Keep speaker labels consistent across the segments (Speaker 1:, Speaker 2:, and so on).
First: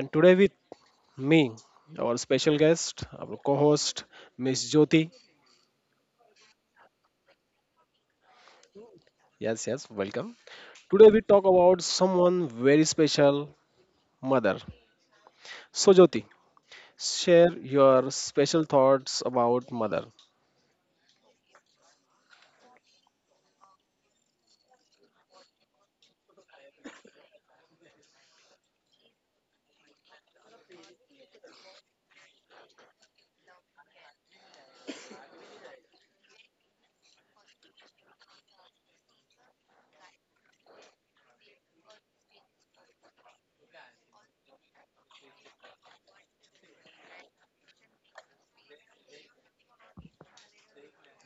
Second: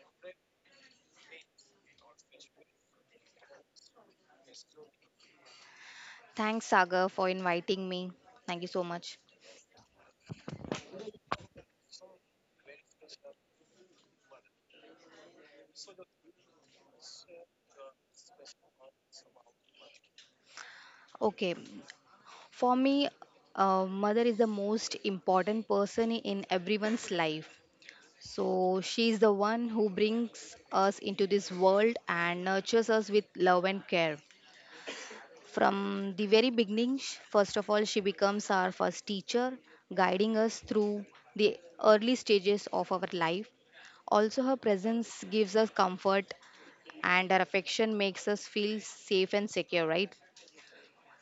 Speaker 1: and today with me our special guest, our co-host Miss Jyoti.
Speaker 2: Thanks, Sagar, for inviting me. Thank you so much.
Speaker 1: Yes, yes, welcome. Today we talk about someone very special, mother. So Jyoti, share your special thoughts about mother.
Speaker 2: Okay, for me, mother is the most important person in everyone's life. So she is the one who brings us into this world and nurtures us with love and care. From the very beginning, first of all, she becomes our first teacher, guiding us through the early stages of our life. Also, her presence gives us comfort and our affection makes us feel safe and secure, right?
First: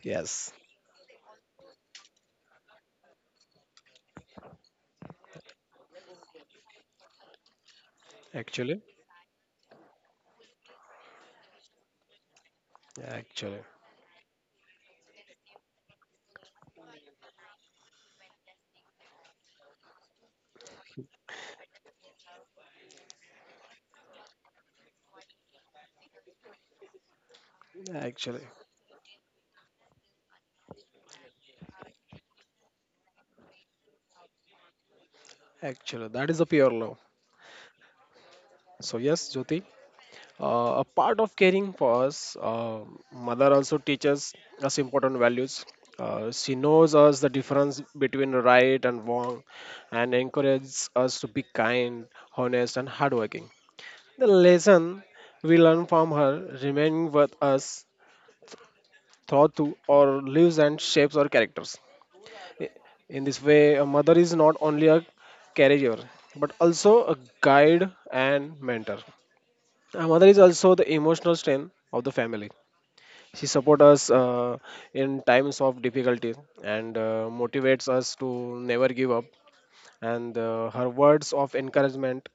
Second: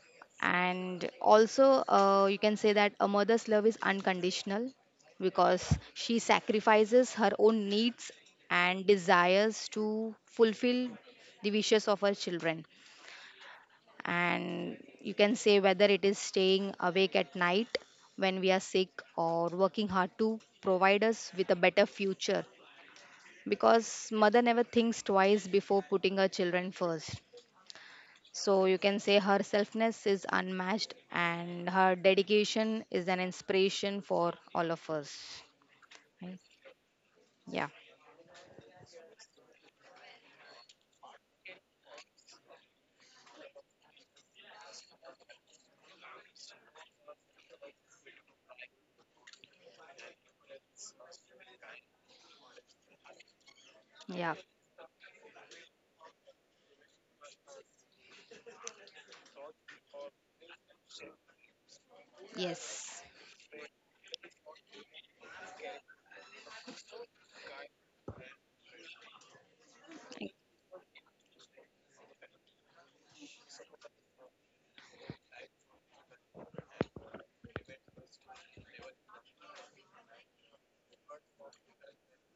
Speaker 1: Yes,
Speaker 2: And also, you can say that a mother's love is unconditional because she sacrifices her own needs
Speaker 1: actually,
Speaker 2: and desires to fulfill the wishes of her children.
Speaker 1: actually,
Speaker 2: And you can say whether it is staying awake at night when we are sick or working hard to provide us with a better future, because mother never thinks twice before putting her children first.
Speaker 1: actually,
Speaker 2: So you can say her selfness is unmatched and her dedication is an inspiration for all of us.
Speaker 1: actually, that
Speaker 2: Right?
Speaker 1: is a pure love.
Speaker 2: Yeah,
Speaker 1: So yes, Jyoti, a part of caring for us, mother also teaches us important values. She knows us the difference between right and wrong, and encourages us to be kind, honest, and hardworking. The
Speaker 2: yeah,
Speaker 1: lesson we learn from her remain with us throughout to our lives and shapes our characters. I-
Speaker 2: yes,
Speaker 1: In this way, a mother is not only a caregiver but also a guide and mentor. A mother
Speaker 2: E-
Speaker 1: is also the emotional strength of the family. She supports us in times of difficulty and motivates us to never give up. And her words of encouragement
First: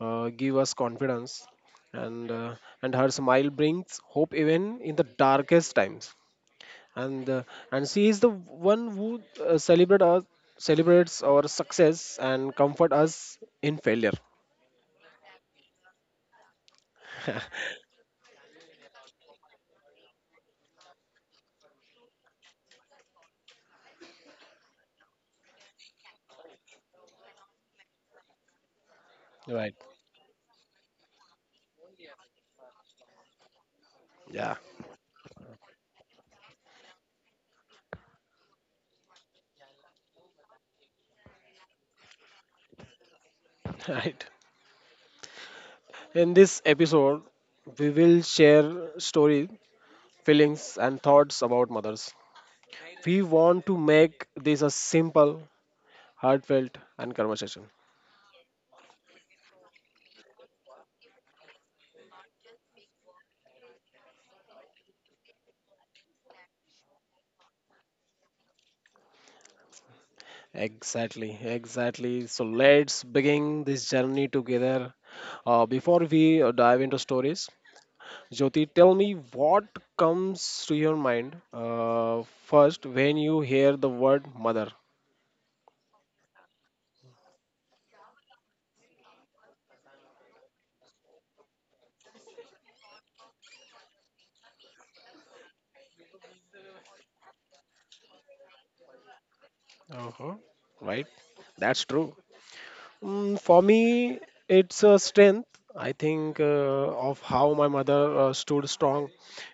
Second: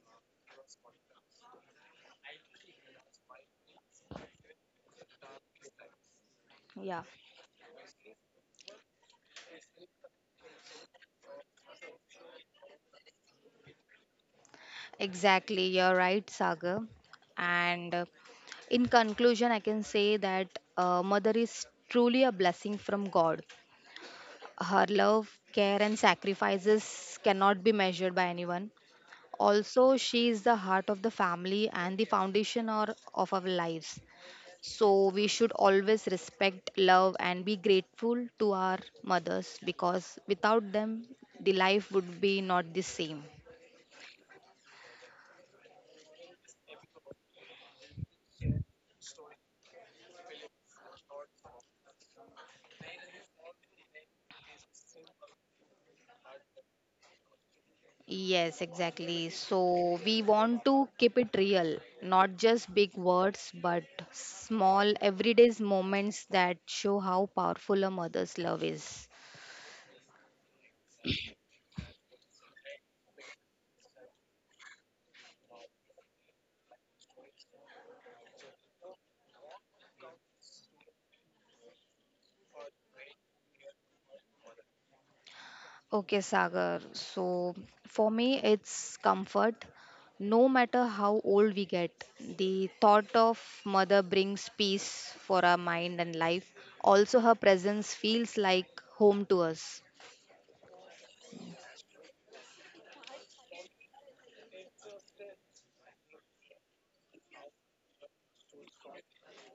Speaker 1: give us confidence, and uh, and her smile brings hope even in the darkest times.
Speaker 2: yeah,
Speaker 1: And she is the one who uh, celebrate us, celebrates our success and comfort us in failure.
Speaker 2: exactly. You're right, Sagar. And in conclusion, I can say that mother is truly a blessing from God. Her love, care, and sacrifices cannot be measured by anyone.
Speaker 1: Right.
Speaker 2: Also, she is the heart of the family and the foundation or of our lives.
Speaker 1: Yeah,
Speaker 2: So we should always respect, love, and be grateful to our mothers, because without them, the life would be not the same.
Speaker 1: right. In this episode, we will share stories feelings, and thoughts about mothers. We want to make this a simple, heartfelt, and conversation.
Speaker 2: Yes, exactly. So we want to keep it real, not just big words, but small everyday moments that show how powerful a mother's love is.
Speaker 1: Exactly, exactly. So let's begin this journey together. Before we dive into stories, Jyoti, tell me what comes to your mind first when you hear the word mother.
Speaker 2: Okay, Sagar. So for me, it's comfort. No matter how old we get, the thought of mother brings peace for our mind and life. Also, her presence feels like home to us.
Speaker 1: Uh-huh. Right? That's true. Mm, for me, it's a strength. I think of how my mother stood strong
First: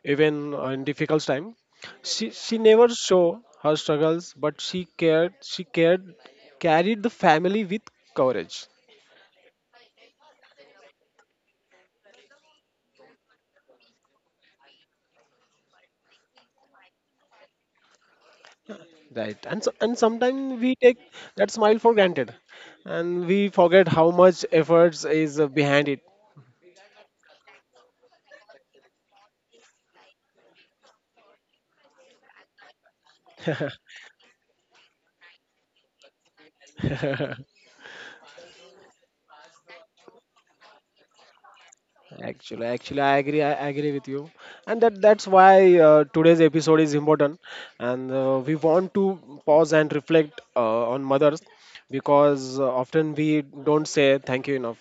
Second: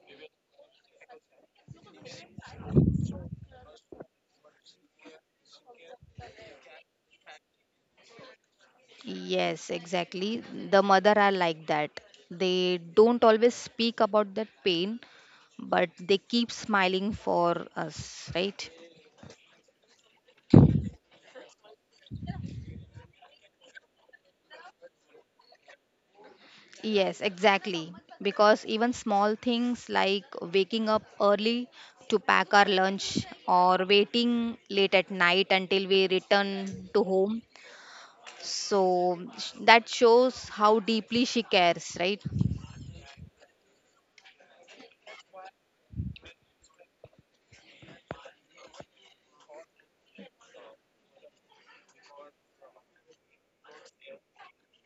Speaker 1: even in difficult time. She never show her struggles, but she cared. She cared, carried the family with courage.
Speaker 2: Yes, exactly. The mother are like that. They don't always speak about that pain, but they keep smiling for us, right?
Speaker 1: Right, and so, and sometimes we take that smile for granted, and we forget how much efforts is behind
Speaker 2: Yes, exactly. Because even small things like waking up early to pack our lunch
Speaker 1: it.
Speaker 2: or waiting late at night until we return to home. So that shows how deeply she cares, right?
Speaker 1: I agree. I agree with you, and that's why today's episode is important, and we want to pause and reflect on mothers because often we don't say thank you enough.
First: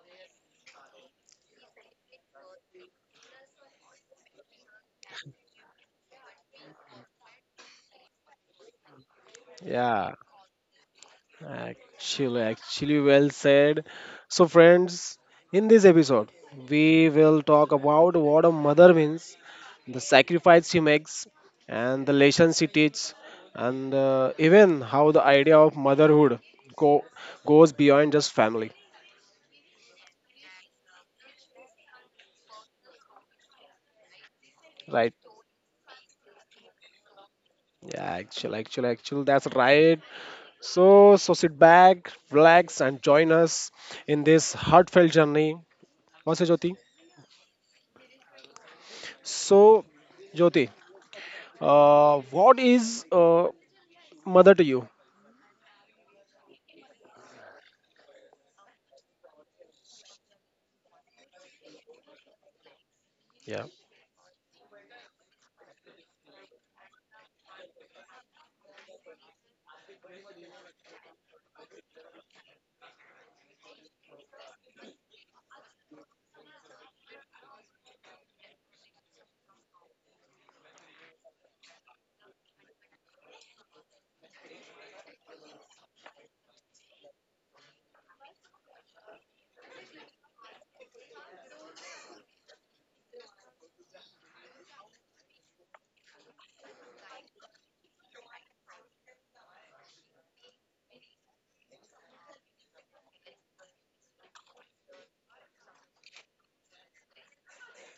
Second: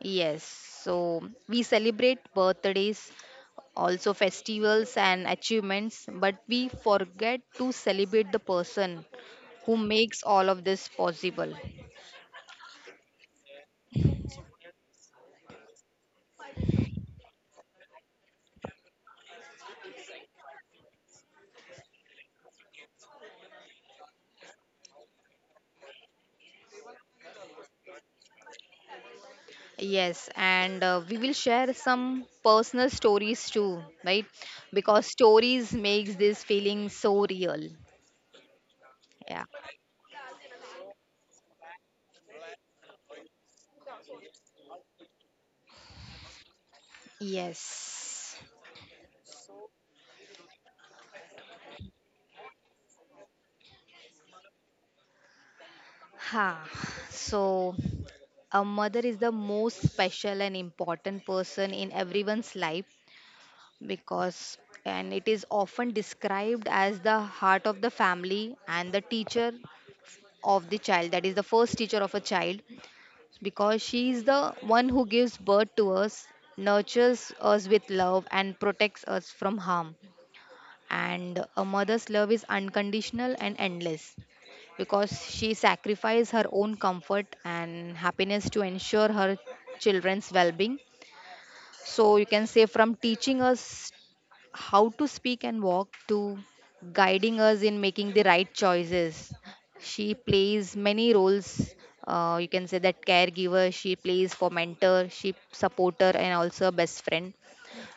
Speaker 2: Yes. So we celebrate birthdays, also festivals and achievements, but we forget to celebrate the person who
Speaker 1: Yeah,
Speaker 2: makes all of this possible.
Speaker 1: well said. So, friends, in this episode, we will talk about what a mother means the sacrifice he makes, and the lessons he teaches, and even how the idea of motherhood go, goes beyond just family.
Speaker 2: Yes, and we will share some personal stories too, right? Because
Speaker 1: Right?
Speaker 2: stories makes this feeling so real.
Speaker 1: Yeah, that's
Speaker 2: Yeah.
Speaker 1: right. So, so sit back, relax, and join us in this heartfelt journey. What's it, Jyoti?
Speaker 2: Yes.
Speaker 1: So, Jyoti, what is mother to you?
Speaker 2: Ha. So a mother is the most special and important person in everyone's life,
Speaker 1: Yeah,
Speaker 2: because and it is often described as the heart of the family and the teacher of the child, that is the first teacher of a child, because she is the one who gives birth to us, nurtures us with love, and protects us from harm. And a mother's love is unconditional and endless because she sacrifices her own comfort and happiness to ensure her children's well being. So, you can say from teaching us how to speak and walk to guiding us in making the right choices. She plays many roles. You can say that caregiver, she plays for mentor, she supporter, and also a best friend.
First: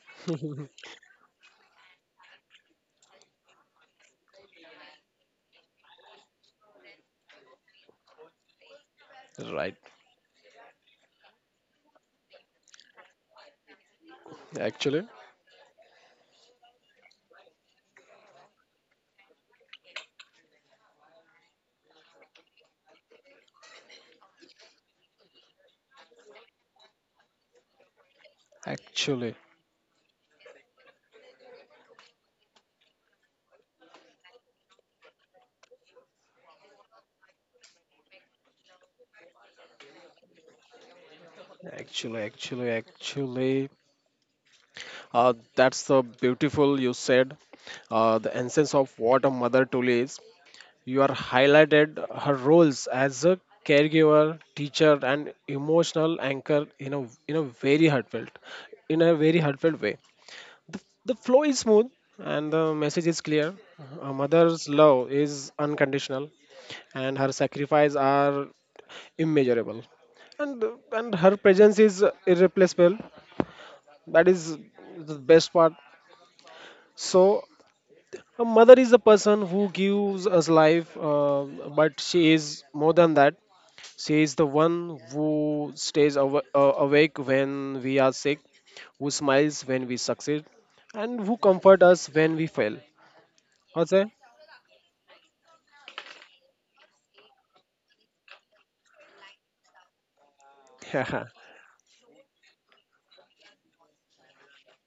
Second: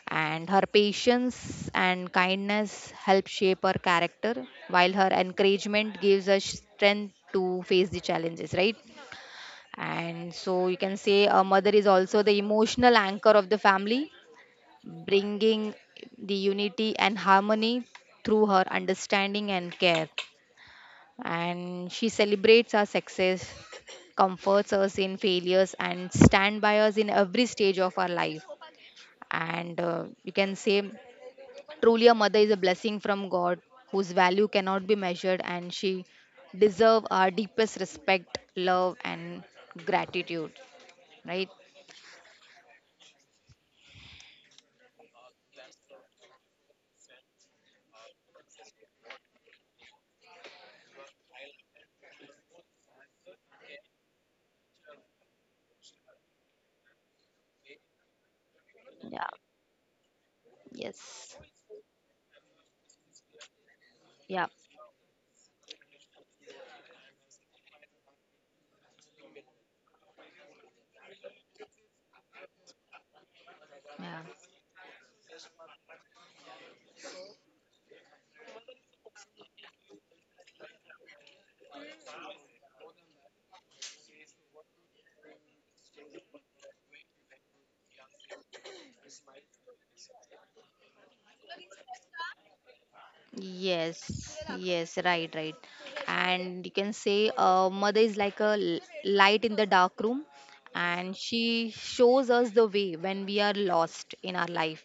Speaker 2: And her patience and kindness help shape her character, while her encouragement gives us strength to face the challenges, right?
Speaker 1: right.
Speaker 2: And so you can say a mother is also the emotional anchor of the family,
Speaker 1: Actually,
Speaker 2: bringing the unity and harmony through her understanding and care. And she celebrates our success, comforts us in failures, and stand by us in every stage of our life.
Speaker 1: actually,
Speaker 2: And you can say, truly, a mother is a blessing from God whose value cannot be measured, and she deserve our deepest respect, love, and gratitude. Right?
Speaker 1: actually. That's the beautiful you said. The essence of what a mother truly is. You are highlighted her roles as a caregiver, teacher, and emotional anchor in a very heartfelt, in a
Speaker 2: Yeah.
Speaker 1: very heartfelt way. The, the
Speaker 2: Yes.
Speaker 1: flow is smooth and the message is clear. A
Speaker 2: Yeah.
Speaker 1: mother's love is unconditional, and her sacrifice are immeasurable and and her presence is irreplaceable.
Speaker 2: Yeah.
Speaker 1: That is the best part. So a mother is a person who gives us life, but she is more than that. She is the one who stays awake when we are sick, who smiles when we succeed, and who comfort us when we fail.
Speaker 2: Yes,
Speaker 1: Okay?
Speaker 2: yes, right, right. And you can say mother is like a light in the dark room, and
Speaker 1: Yeah.
Speaker 2: she shows us the way when we are lost in our life.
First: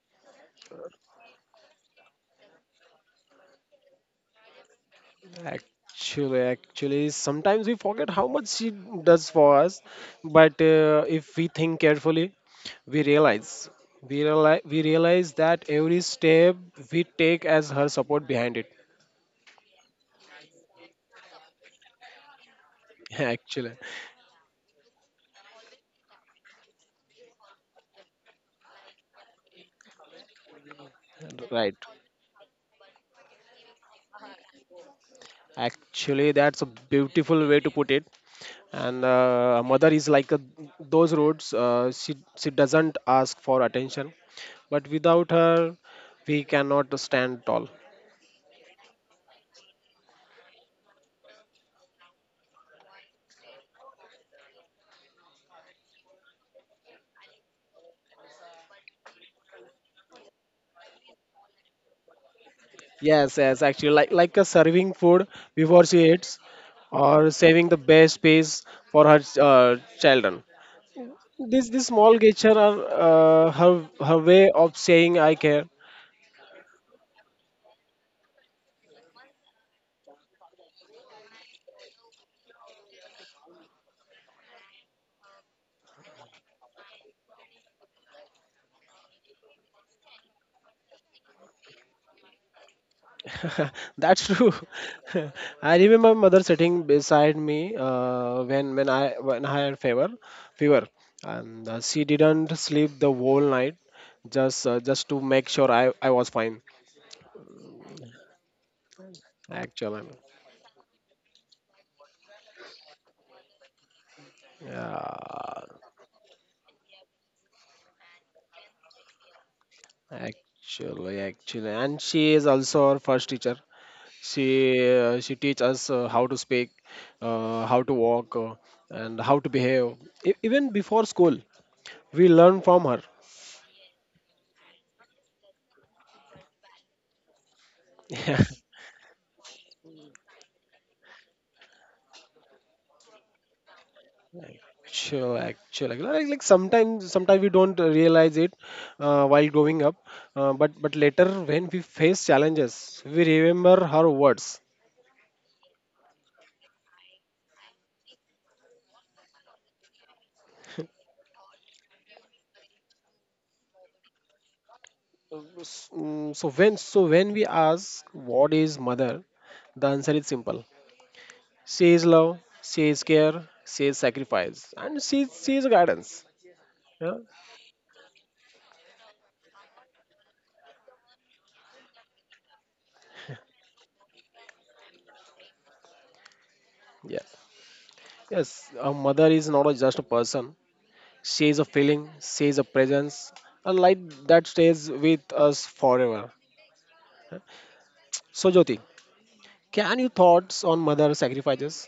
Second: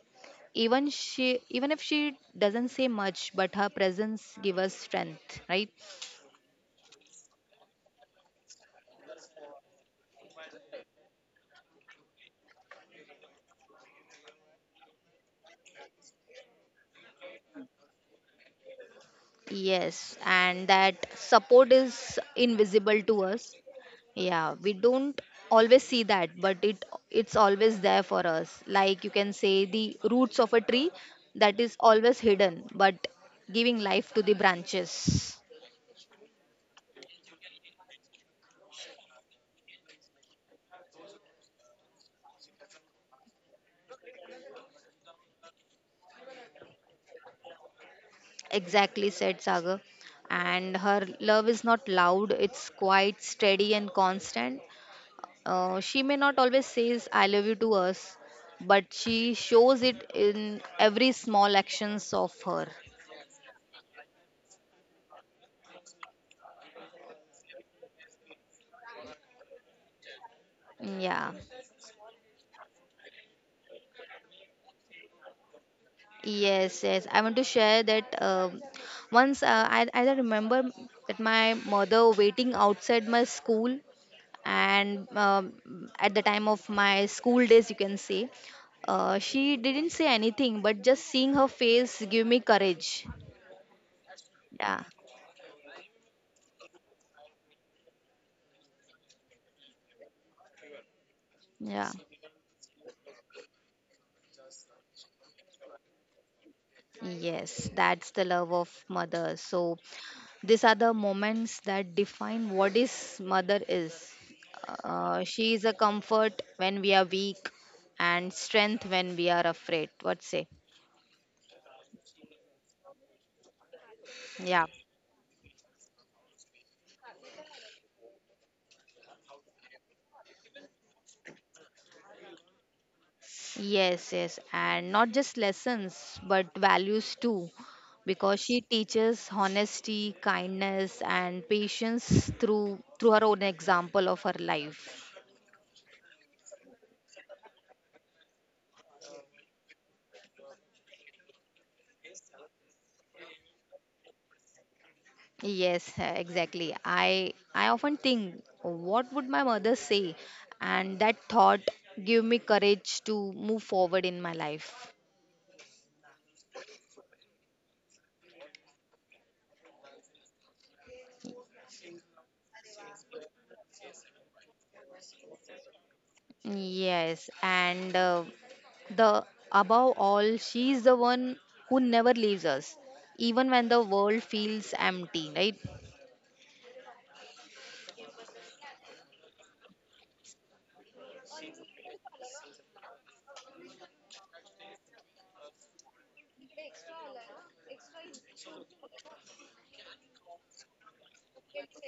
Speaker 2: Even she, even if she doesn't say much, but her presence give us strength, right?
Speaker 1: sometimes we forget how much she does for us, but if we think carefully, we realize we realize that every step we take as her support behind it.
Speaker 2: Yes, and that support is invisible to us.
Speaker 1: Actually,
Speaker 2: Yeah, we don't always see that, but it's always there for us. Like you can say the roots of a tree that
Speaker 1: right.
Speaker 2: is always hidden, but giving life to the branches.
Speaker 1: Actually, that's a beautiful way to put it. And a mother is like a, those roads. She doesn't ask for attention, but without her, we cannot stand tall.
Speaker 2: Exactly said Sagar. And her love is not loud, it's quite steady and constant. She may not always says I love you to us, but she shows it in every small actions of her.
Speaker 1: Yes, yes. Actually, like a serving food before she eats, or saving the best space for her children.
Speaker 2: Mm, yeah.
Speaker 1: This small gesture are her way of saying I care.
Speaker 2: Yes, yes. I want to share that once I remember that my mother waiting outside my school, and at the time of my school days, you can say, she didn't say anything, but just seeing her face give me courage.
Speaker 1: That's true.
Speaker 2: Yeah,
Speaker 1: I remember my mother sitting beside me when I had fever, and
Speaker 2: yeah.
Speaker 1: she didn't sleep the whole night, just to make sure I was fine.
Speaker 2: Yes, that's the love of mother. So
Speaker 1: Actually,
Speaker 2: these are the moments that define what is mother is. She is
Speaker 1: yeah,
Speaker 2: a comfort when we are weak and strength when we are afraid. What say?
Speaker 1: and she is also our first teacher. She
Speaker 2: Yeah.
Speaker 1: she teach us how to speak, how to walk, and how to behave. Even before school, we learn from her.
Speaker 2: Yes, yes, and not just lessons, but values too, because she teaches honesty, kindness, and patience through her own example of her life.
Speaker 1: Sure, actually, sometimes we don't realize it while growing up, but but later when we face challenges, we remember her words.
Speaker 2: Yes, exactly. I often think, what would my mother say? And that thought give me courage to move forward in my life.
Speaker 1: So when we ask what is mother, the answer is simple. She is love, she is care, she is sacrifice, and she is guidance. Yeah.
Speaker 2: Yes, and the above all, she is the one who never leaves us, even when the world feels empty, right?
Speaker 1: Yes. Yes. A mother is not a- just a person. She is a feeling. She is a presence, a light that stays with us forever. So Jyoti, can you thoughts on mother sacrifices?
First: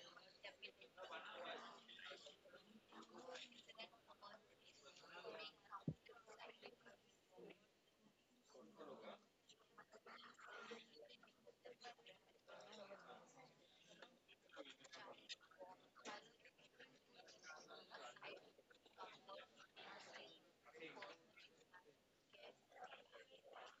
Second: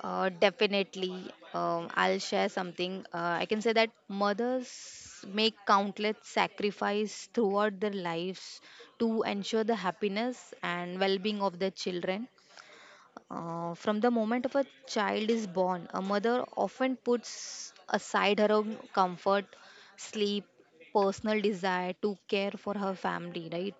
Speaker 2: Definitely. I'll share something. I can say that mothers make countless sacrifice throughout their lives to ensure the happiness and well-being of their children. From the moment of a child is born, a mother often puts aside her own comfort, sleep, personal desire to care for her family, right?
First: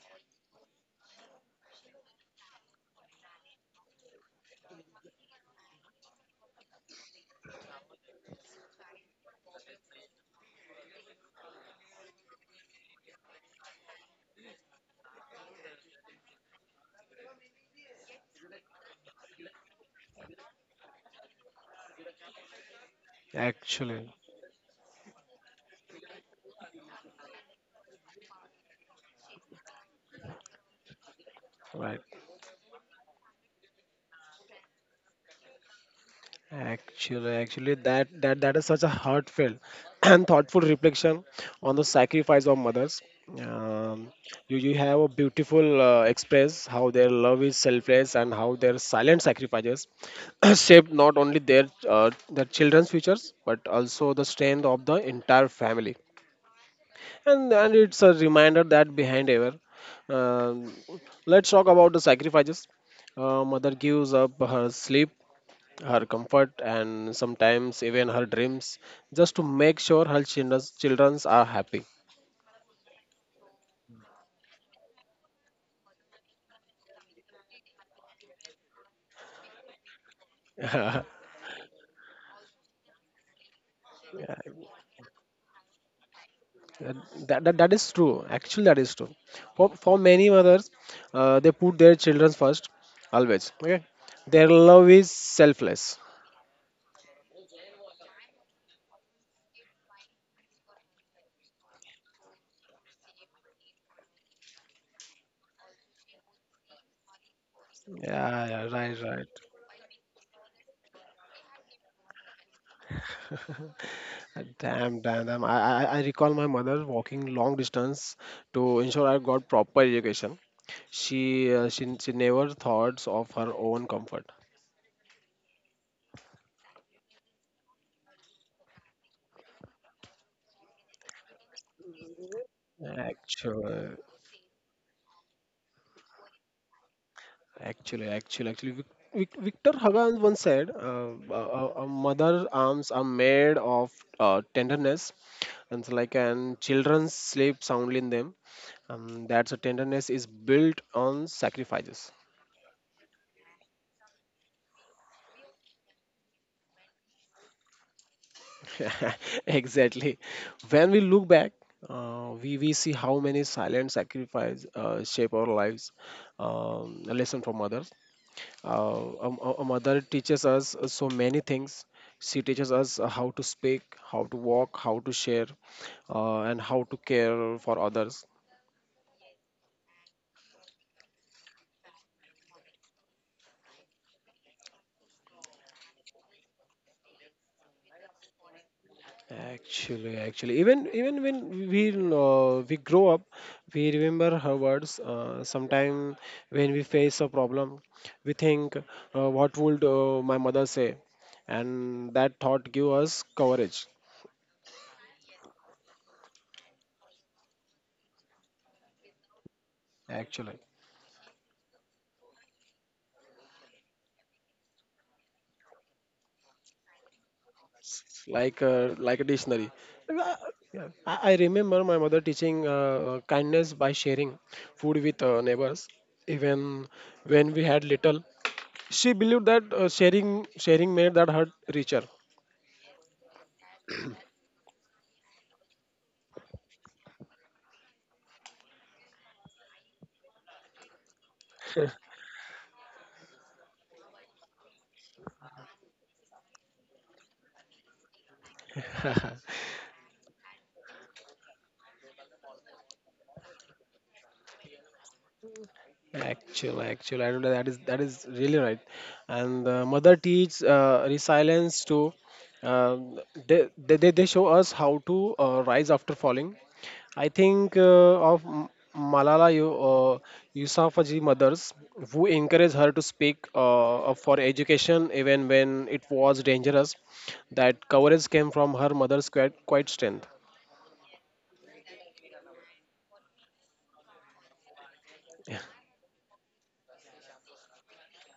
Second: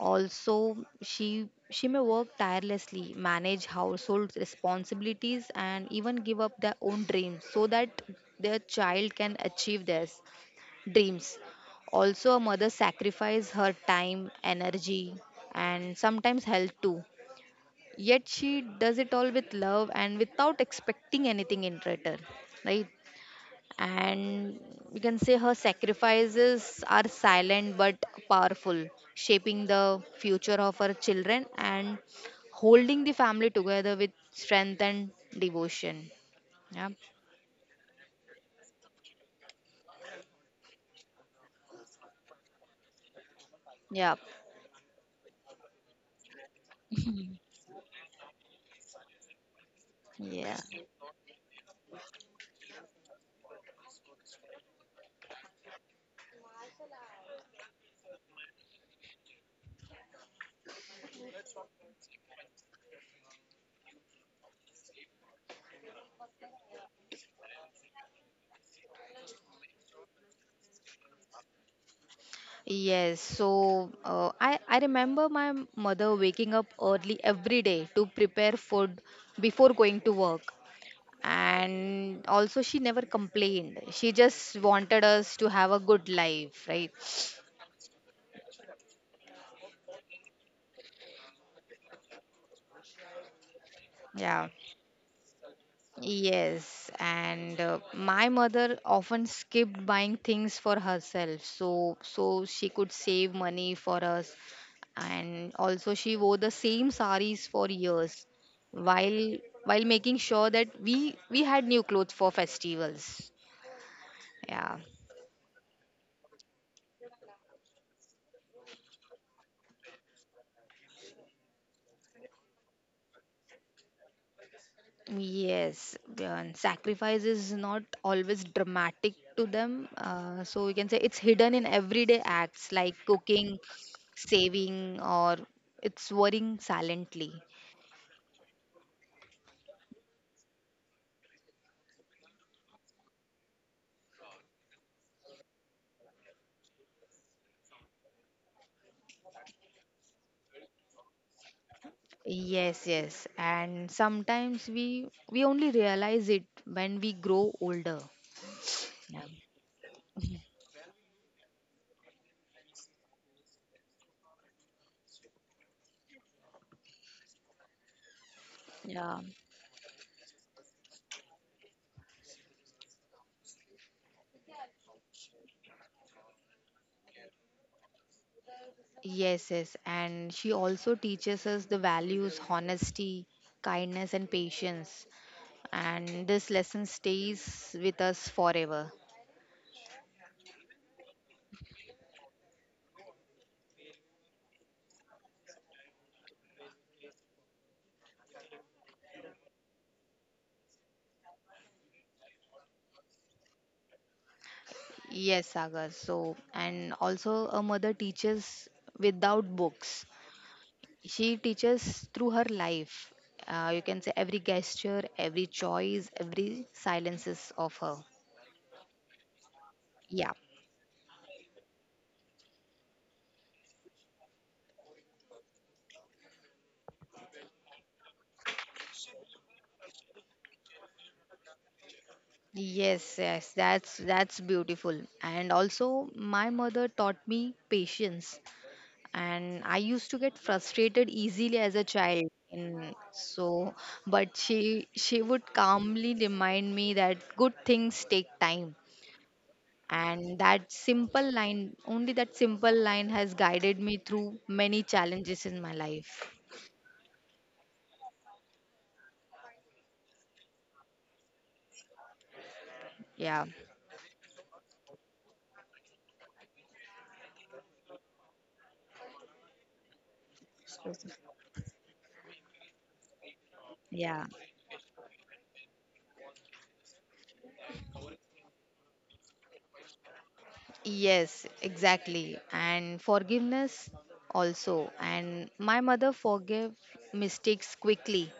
Speaker 2: Also, she may work tirelessly, manage household responsibilities, and even give up their own dreams so that their child can achieve their dreams. Also, a mother sacrifices her time, energy, and sometimes health too. Yet she does it all with love and without expecting anything in return, right?
Speaker 1: Actually,
Speaker 2: And you can say her sacrifices are silent but powerful, shaping the future of her children and
Speaker 1: right.
Speaker 2: holding the family together with strength and devotion. Yeah.
Speaker 1: That that that is such a heartfelt and thoughtful reflection on the sacrifice of mothers. Um,
Speaker 2: Yeah.
Speaker 1: you you have a beautiful express how their love is selfless and how their silent sacrifices
Speaker 2: Yeah.
Speaker 1: shape not only their children's futures but also the strength of the entire family. And it's a reminder that behind ever um, let's talk about the sacrifices mother gives up her sleep her comfort and sometimes even her dreams just to make sure her children's children's are happy.
Speaker 2: Yes. So I remember my mother waking up early every day to prepare food before going to work.
Speaker 1: that,
Speaker 2: And also she never complained. She just wanted us to have a good life, right?
Speaker 1: that is true actually that is true for many mothers they put their children first always. Okay,
Speaker 2: Yeah.
Speaker 1: their love is selfless.
Speaker 2: Yes, and my mother often skipped buying things for herself, so she could save money for us. And also, she wore the same saris for years,
Speaker 1: Yeah, yeah, right
Speaker 2: while
Speaker 1: right.
Speaker 2: making sure that we had new clothes for festivals. Yeah.
Speaker 1: Damn. I recall my mother walking long distance to ensure I got proper education. She never thought of her own comfort.
Speaker 2: Yes, and sacrifice is not always dramatic to them. So you can say it's hidden in everyday acts like cooking,
Speaker 1: Actually,
Speaker 2: saving, or it's worrying silently.
Speaker 1: actually, Victor Hugo once said, a mother's arms are made of tenderness, and so like, and children sleep soundly in them. That's a tenderness is built on sacrifices.
Speaker 2: Yes, yes, and sometimes we only realize it when we grow older. Yeah.
Speaker 1: Exactly. When we look back, we see how many silent sacrifice shape our lives. A lesson from mothers.
Speaker 2: Yeah.
Speaker 1: A mother teaches us so many things. She teaches us how to speak, how to walk, how to share, and how to care for others.
Speaker 2: Yes, yes, and she also teaches us the values, honesty, kindness, and patience. And this lesson stays with us forever.
Speaker 1: Even when we grow up, we remember her words. Sometime when we face a problem, we think, "What would my mother say?" And that thought give us coverage.
Speaker 2: Yes, Sagar. So, and also a mother teaches without books.
Speaker 1: Actually,
Speaker 2: She teaches through her life. You can say every gesture, every choice, every silences of her.
Speaker 1: like a dictionary. And
Speaker 2: Yeah.
Speaker 1: I, yeah, I remember my mother teaching kindness by sharing food with neighbors, even when we had little. She believed that sharing made that heart richer.
Speaker 2: Yes, yes, that's beautiful. And also, my mother taught me patience. And I used to get frustrated easily as a child, and so but she would calmly remind me that good things take time, and that simple line, only that simple line has guided me through many challenges in my life.
Speaker 1: I don't know. That is really right. And the mother teach resilience to. Um,
Speaker 2: Yeah.
Speaker 1: they they show us how to rise after falling. I think of Malala uh,
Speaker 2: So,
Speaker 1: Yousafzai mothers who encourage her to speak up
Speaker 2: yeah.
Speaker 1: for education even when it was dangerous. That courage came from her mother's quite strength.
Speaker 2: Yes, exactly. And forgiveness also. And my mother forgave mistakes quickly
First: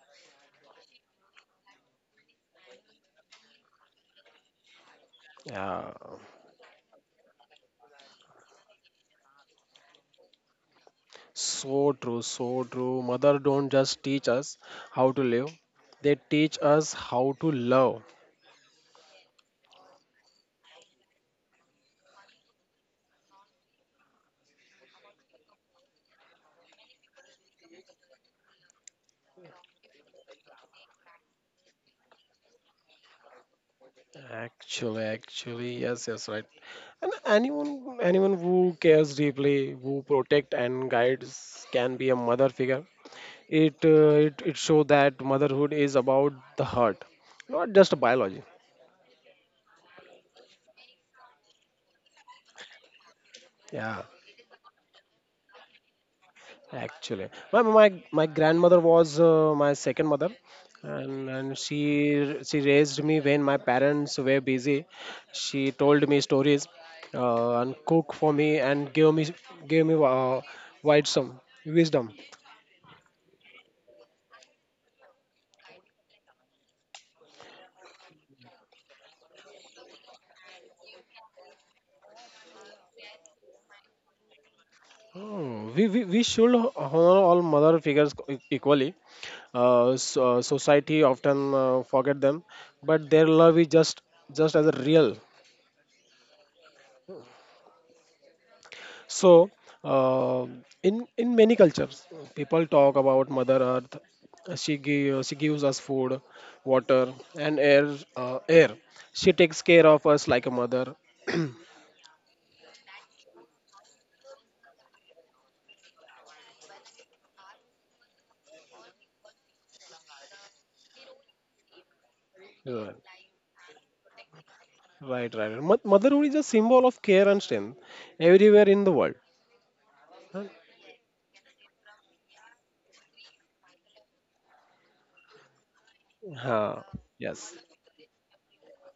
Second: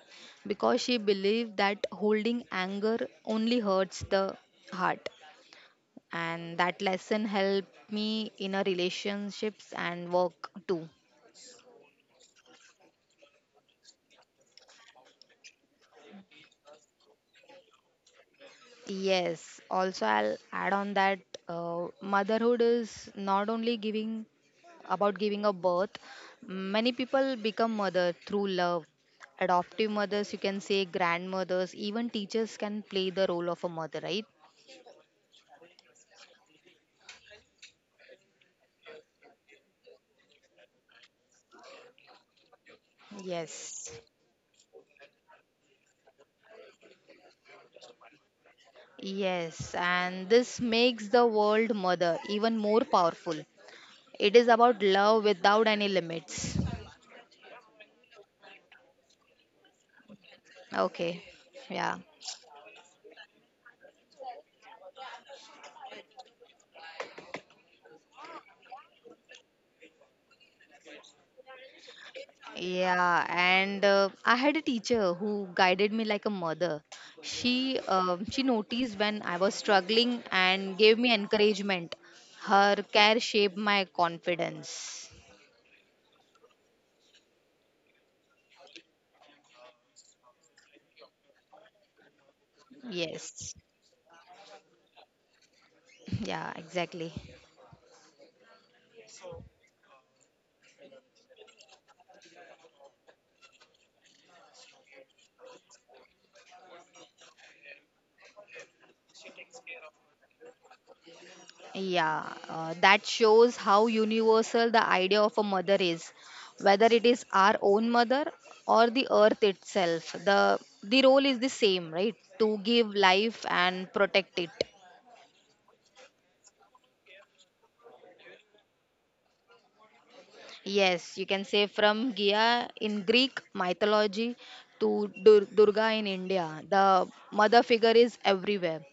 Speaker 2: because she believed that holding anger only hurts the heart.
Speaker 1: Yeah.
Speaker 2: And that lesson helped me in a relationships and work too.
Speaker 1: So true, so true. Mother don't just teach us how to live, they teach us how to love.
Speaker 2: Yes, also I'll add on that motherhood is not only giving about giving a birth. Many people become mother through love. Adoptive mothers, you can say grandmothers, even teachers can play the role of a mother, right?
Speaker 1: Yes, yes, right. And anyone who cares deeply, who protect and guides can be a mother figure. It
Speaker 2: Yes.
Speaker 1: uh, it it show that motherhood is about the heart, not just biology.
Speaker 2: Yes, and this makes the world mother even more powerful.
Speaker 1: Yeah.
Speaker 2: It is about love without any limits.
Speaker 1: Actually my my grandmother was my second mother
Speaker 2: Okay,
Speaker 1: and
Speaker 2: yeah.
Speaker 1: she raised me when my parents were busy. She told me stories and cook for me and gave me wisdom wisdom.
Speaker 2: Yeah, and I had a teacher who guided me like a mother. She noticed when I was struggling and gave me encouragement. Her care shaped my confidence.
Speaker 1: Oh, we should honor all mother figures equally. Society often forget them, but their
Speaker 2: Yes,
Speaker 1: love is just as real.
Speaker 2: yeah, exactly.
Speaker 1: So, uh, in many cultures, people talk about Mother Earth. She gives us food, water, and air. Air. She takes care of us like a mother.
Speaker 2: Yeah, that shows how universal the idea of a mother is, whether it is our own mother or the earth itself. The role is the same, right? To give
Speaker 1: right,
Speaker 2: life and protect it.
Speaker 1: right, right. Motherhood is a symbol of care and strength everywhere in the world.
Speaker 2: Yes, you can say from Gia in Greek mythology to Durga in India.
Speaker 1: Huh.
Speaker 2: The
Speaker 1: Yes.
Speaker 2: mother figure is everywhere.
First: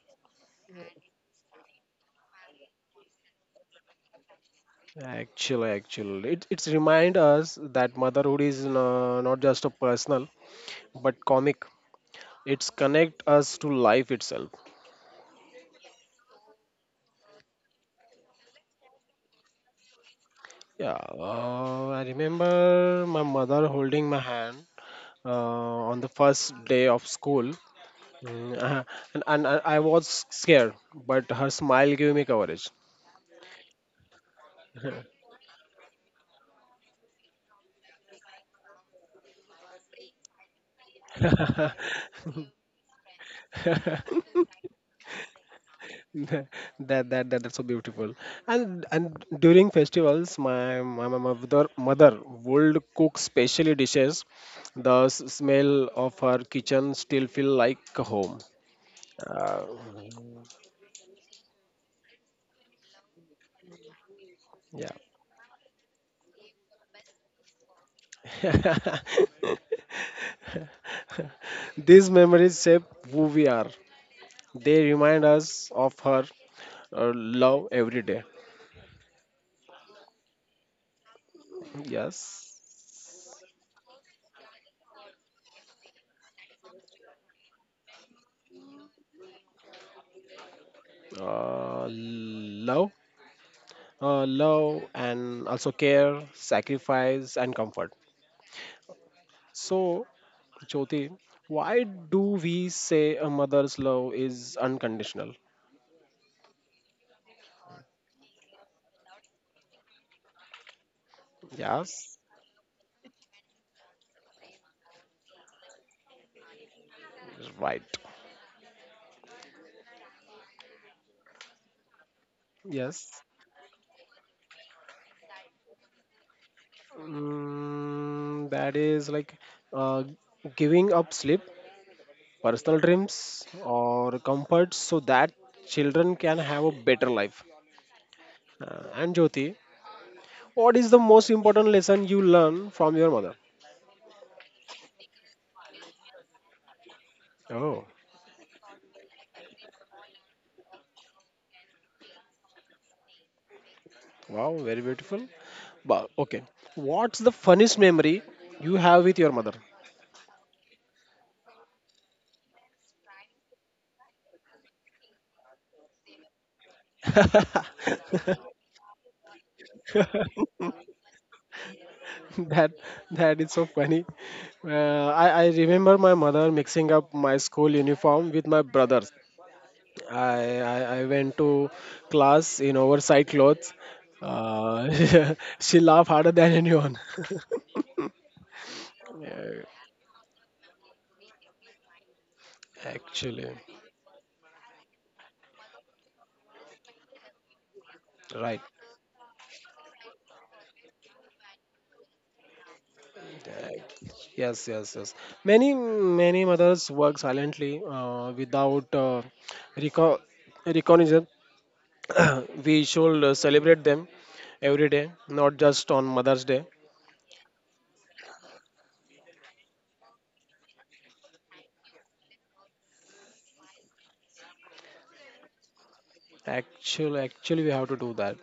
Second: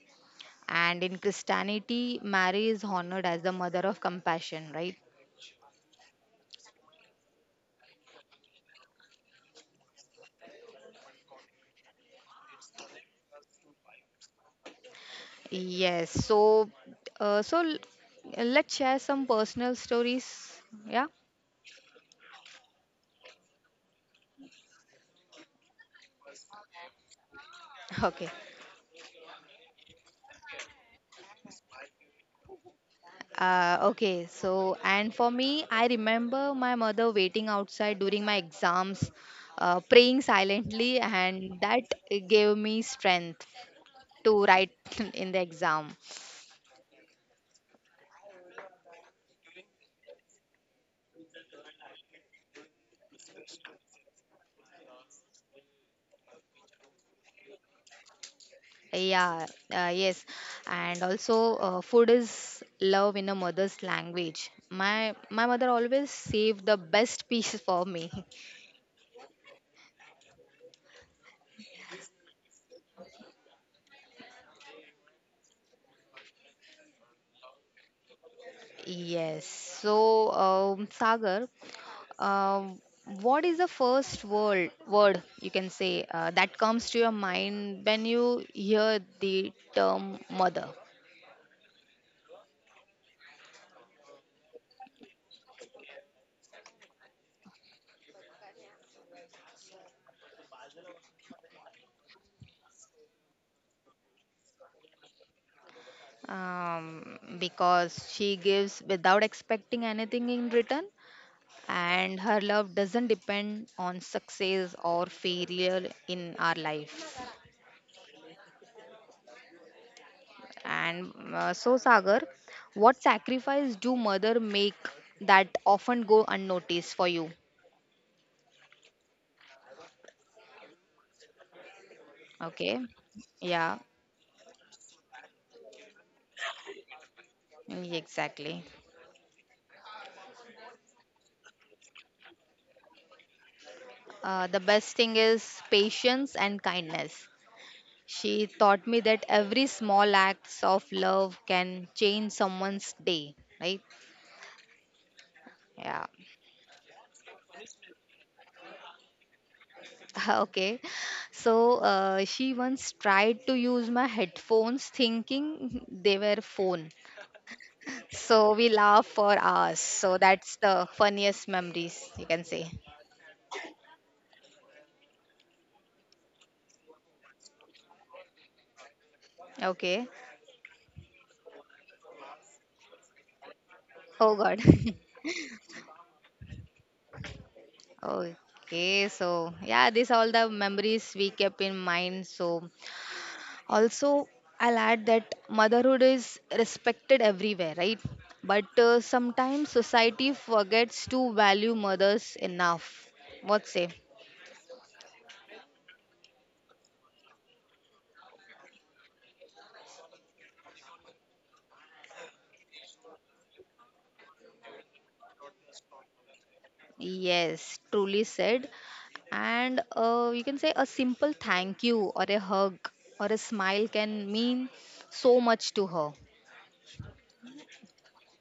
Speaker 2: And in Christianity, Mary is honored as the mother of compassion, right?
Speaker 1: It it's remind us that motherhood is not just a personal but comic. It's connect us to life itself.
Speaker 2: Yes. So, uh, so l- let's share some personal stories.
Speaker 1: Yeah,
Speaker 2: Yeah.
Speaker 1: I remember my mother holding my hand on the first day of school.
Speaker 2: Okay.
Speaker 1: Mm, uh, and I was scared, but her smile gave me courage.
Speaker 2: Okay, so and for me, I remember my mother waiting outside during my exams, praying silently, and
Speaker 1: That,
Speaker 2: that gave me strength to write in the exam.
Speaker 1: that that that's so beautiful. And during festivals, my mother would cook specially dishes. The smell of her kitchen still feel like home.
Speaker 2: Yeah,
Speaker 1: Uh,
Speaker 2: yes, and also food is love in a mother's language. My mother always saved the best piece for me.
Speaker 1: yeah, these memories shape who we are. They remind us of her love every day.
Speaker 2: Yes. So, Sagar,
Speaker 1: Yes.
Speaker 2: uh, what is the first word you can say that comes to your mind when you hear the term mother.
Speaker 1: Uh, love, love, and also care, sacrifice, and comfort. So, Jyoti, why do we say a mother's love is unconditional?
Speaker 2: Because she gives without expecting anything in return,
Speaker 1: Yes,
Speaker 2: and her love doesn't depend on success or failure in our life.
Speaker 1: right.
Speaker 2: And so Sagar, what
Speaker 1: Yes.
Speaker 2: sacrifice do mother make that often go unnoticed for you?
Speaker 1: Mm, that is like uh, giving up sleep personal
Speaker 2: Okay.
Speaker 1: dreams
Speaker 2: Yeah,
Speaker 1: or comforts so that children can have a better life.
Speaker 2: exactly.
Speaker 1: And Jyoti, what is the most important lesson you learn from your mother?
Speaker 2: The best thing is patience and kindness.
Speaker 1: Oh,
Speaker 2: She taught me that every small acts of love can change someone's day, right?
Speaker 1: wow, very beautiful.
Speaker 2: Yeah.
Speaker 1: But okay, what's the funniest memory you have with your mother?
Speaker 2: Okay. So she once tried to use my headphones thinking they were phone. So we laughed for hours. So that's the funniest memories you can say.
Speaker 1: That that is so funny. I remember my mother mixing up my school uniform with my brother's.
Speaker 2: Okay.
Speaker 1: I went to class in oversized clothes.
Speaker 2: Oh God.
Speaker 1: She laughed harder than anyone.
Speaker 2: Okay, so yeah, these all the memories we kept in mind. So
Speaker 1: Actually,
Speaker 2: also, I'll add that motherhood is respected everywhere, right?
Speaker 1: right.
Speaker 2: But sometimes society forgets to value mothers enough. What say?
Speaker 1: Act- yes, yes, yes. Many, many mothers work silently without reco- recognition. we should celebrate them every day, not just on Mother's Day.
Speaker 2: Yes, truly said. And you can say a simple thank you or a hug or a smile can mean so much to her.
Speaker 1: We have to do that.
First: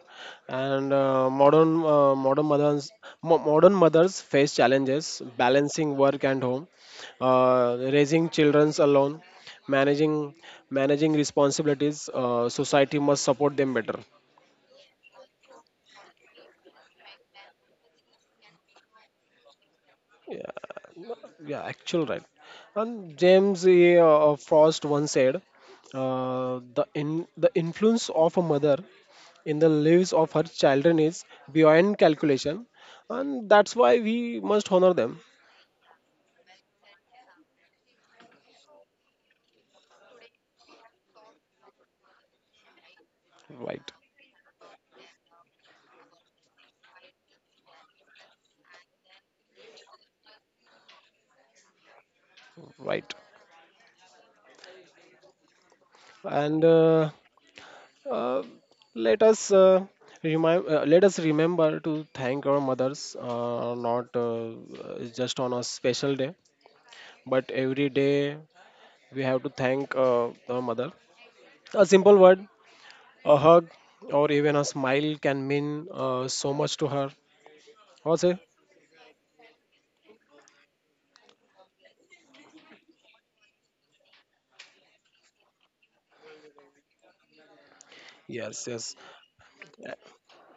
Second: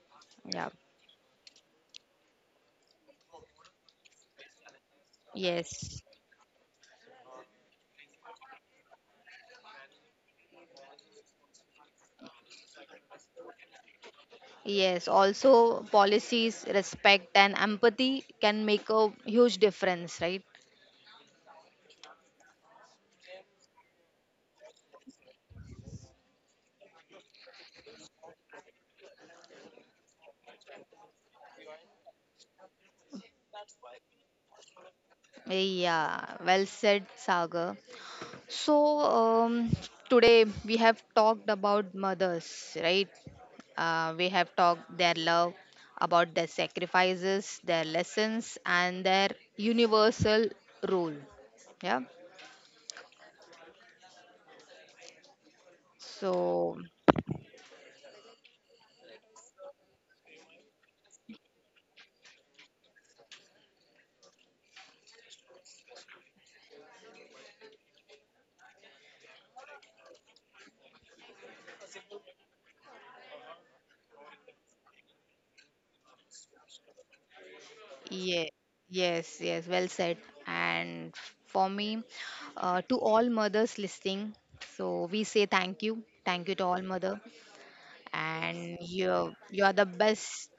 Speaker 2: Yeah.
Speaker 1: And modern mothers face challenges balancing
Speaker 2: Yes.
Speaker 1: work and home, raising children alone, managing managing responsibilities. Society must support them better.
Speaker 2: Yes. Also, policies, respect, and empathy can make a huge difference, right?
Speaker 1: Yeah, yeah, actual right. And James A. Frost once said, the in the influence of a mother in the lives of her children is beyond calculation, and that's why we must honor them.
Speaker 2: Yeah, well said, Sagar. So, today we have talked about mothers, right?
Speaker 1: Right
Speaker 2: We have talked their love, about their sacrifices, their lessons, and their universal role. Yeah.
Speaker 1: right and
Speaker 2: So,
Speaker 1: uh, let us uh, let us remember to thank our mothers not uh, just on a special day but every day. We have to thank our mother. A simple word, a hug, or even a smile can mean so much to her. Also
Speaker 2: yeah, yes, yes, well said. And for me, to all mothers listening, so we say thank you to all mother,
Speaker 1: yes
Speaker 2: and
Speaker 1: yes.
Speaker 2: you are the best.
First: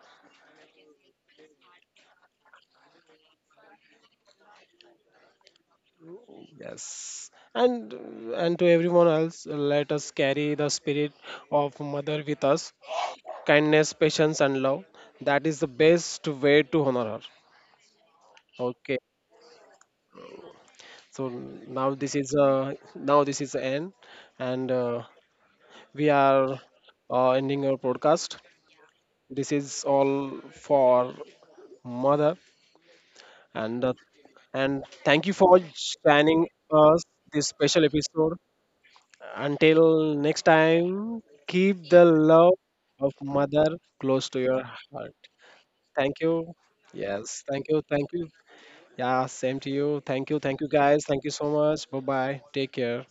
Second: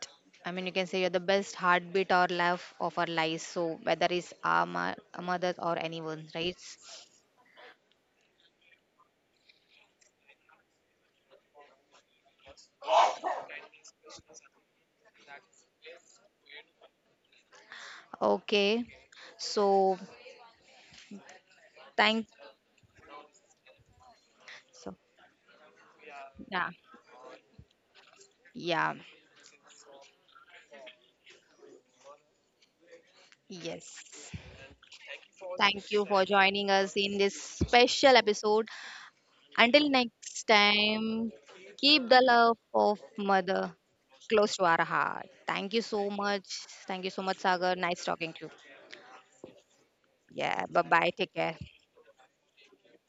Speaker 2: I mean you can say you're the best heartbeat or laugh of our lives, so whether it's our, our mother or anyone, right?
Speaker 1: Yes. And and to everyone else, let us carry the spirit of mother with us. Kindness, patience, and love. That is the best way to honor her.
Speaker 2: Okay.
Speaker 1: Okay.
Speaker 2: So thank,
Speaker 1: Now this is the end, and
Speaker 2: so
Speaker 1: we are
Speaker 2: yeah,
Speaker 1: ending our podcast.
Speaker 2: yeah,
Speaker 1: This is all for mother, and
Speaker 2: yes,
Speaker 1: thank you for
Speaker 2: thank you for
Speaker 1: joining
Speaker 2: joining us
Speaker 1: us
Speaker 2: in this
Speaker 1: this special
Speaker 2: special
Speaker 1: episode.
Speaker 2: episode. Until
Speaker 1: Until next
Speaker 2: next
Speaker 1: time,
Speaker 2: time,
Speaker 1: keep
Speaker 2: keep
Speaker 1: the
Speaker 2: the love
Speaker 1: love
Speaker 2: of
Speaker 1: of
Speaker 2: mother
Speaker 1: mother close to
Speaker 2: close to
Speaker 1: your
Speaker 2: our
Speaker 1: heart.
Speaker 2: heart. Thank you so
Speaker 1: Thank
Speaker 2: much,
Speaker 1: you.
Speaker 2: thank you so much
Speaker 1: Yes, thank
Speaker 2: Sagar,
Speaker 1: you.
Speaker 2: nice
Speaker 1: Thank you.
Speaker 2: talking to you.
Speaker 1: Yeah, same to you. Thank you. Thank
Speaker 2: Yeah,
Speaker 1: you,
Speaker 2: bye
Speaker 1: guys.
Speaker 2: bye,
Speaker 1: Thank you
Speaker 2: take
Speaker 1: so
Speaker 2: care.
Speaker 1: much. Bye bye. Take care.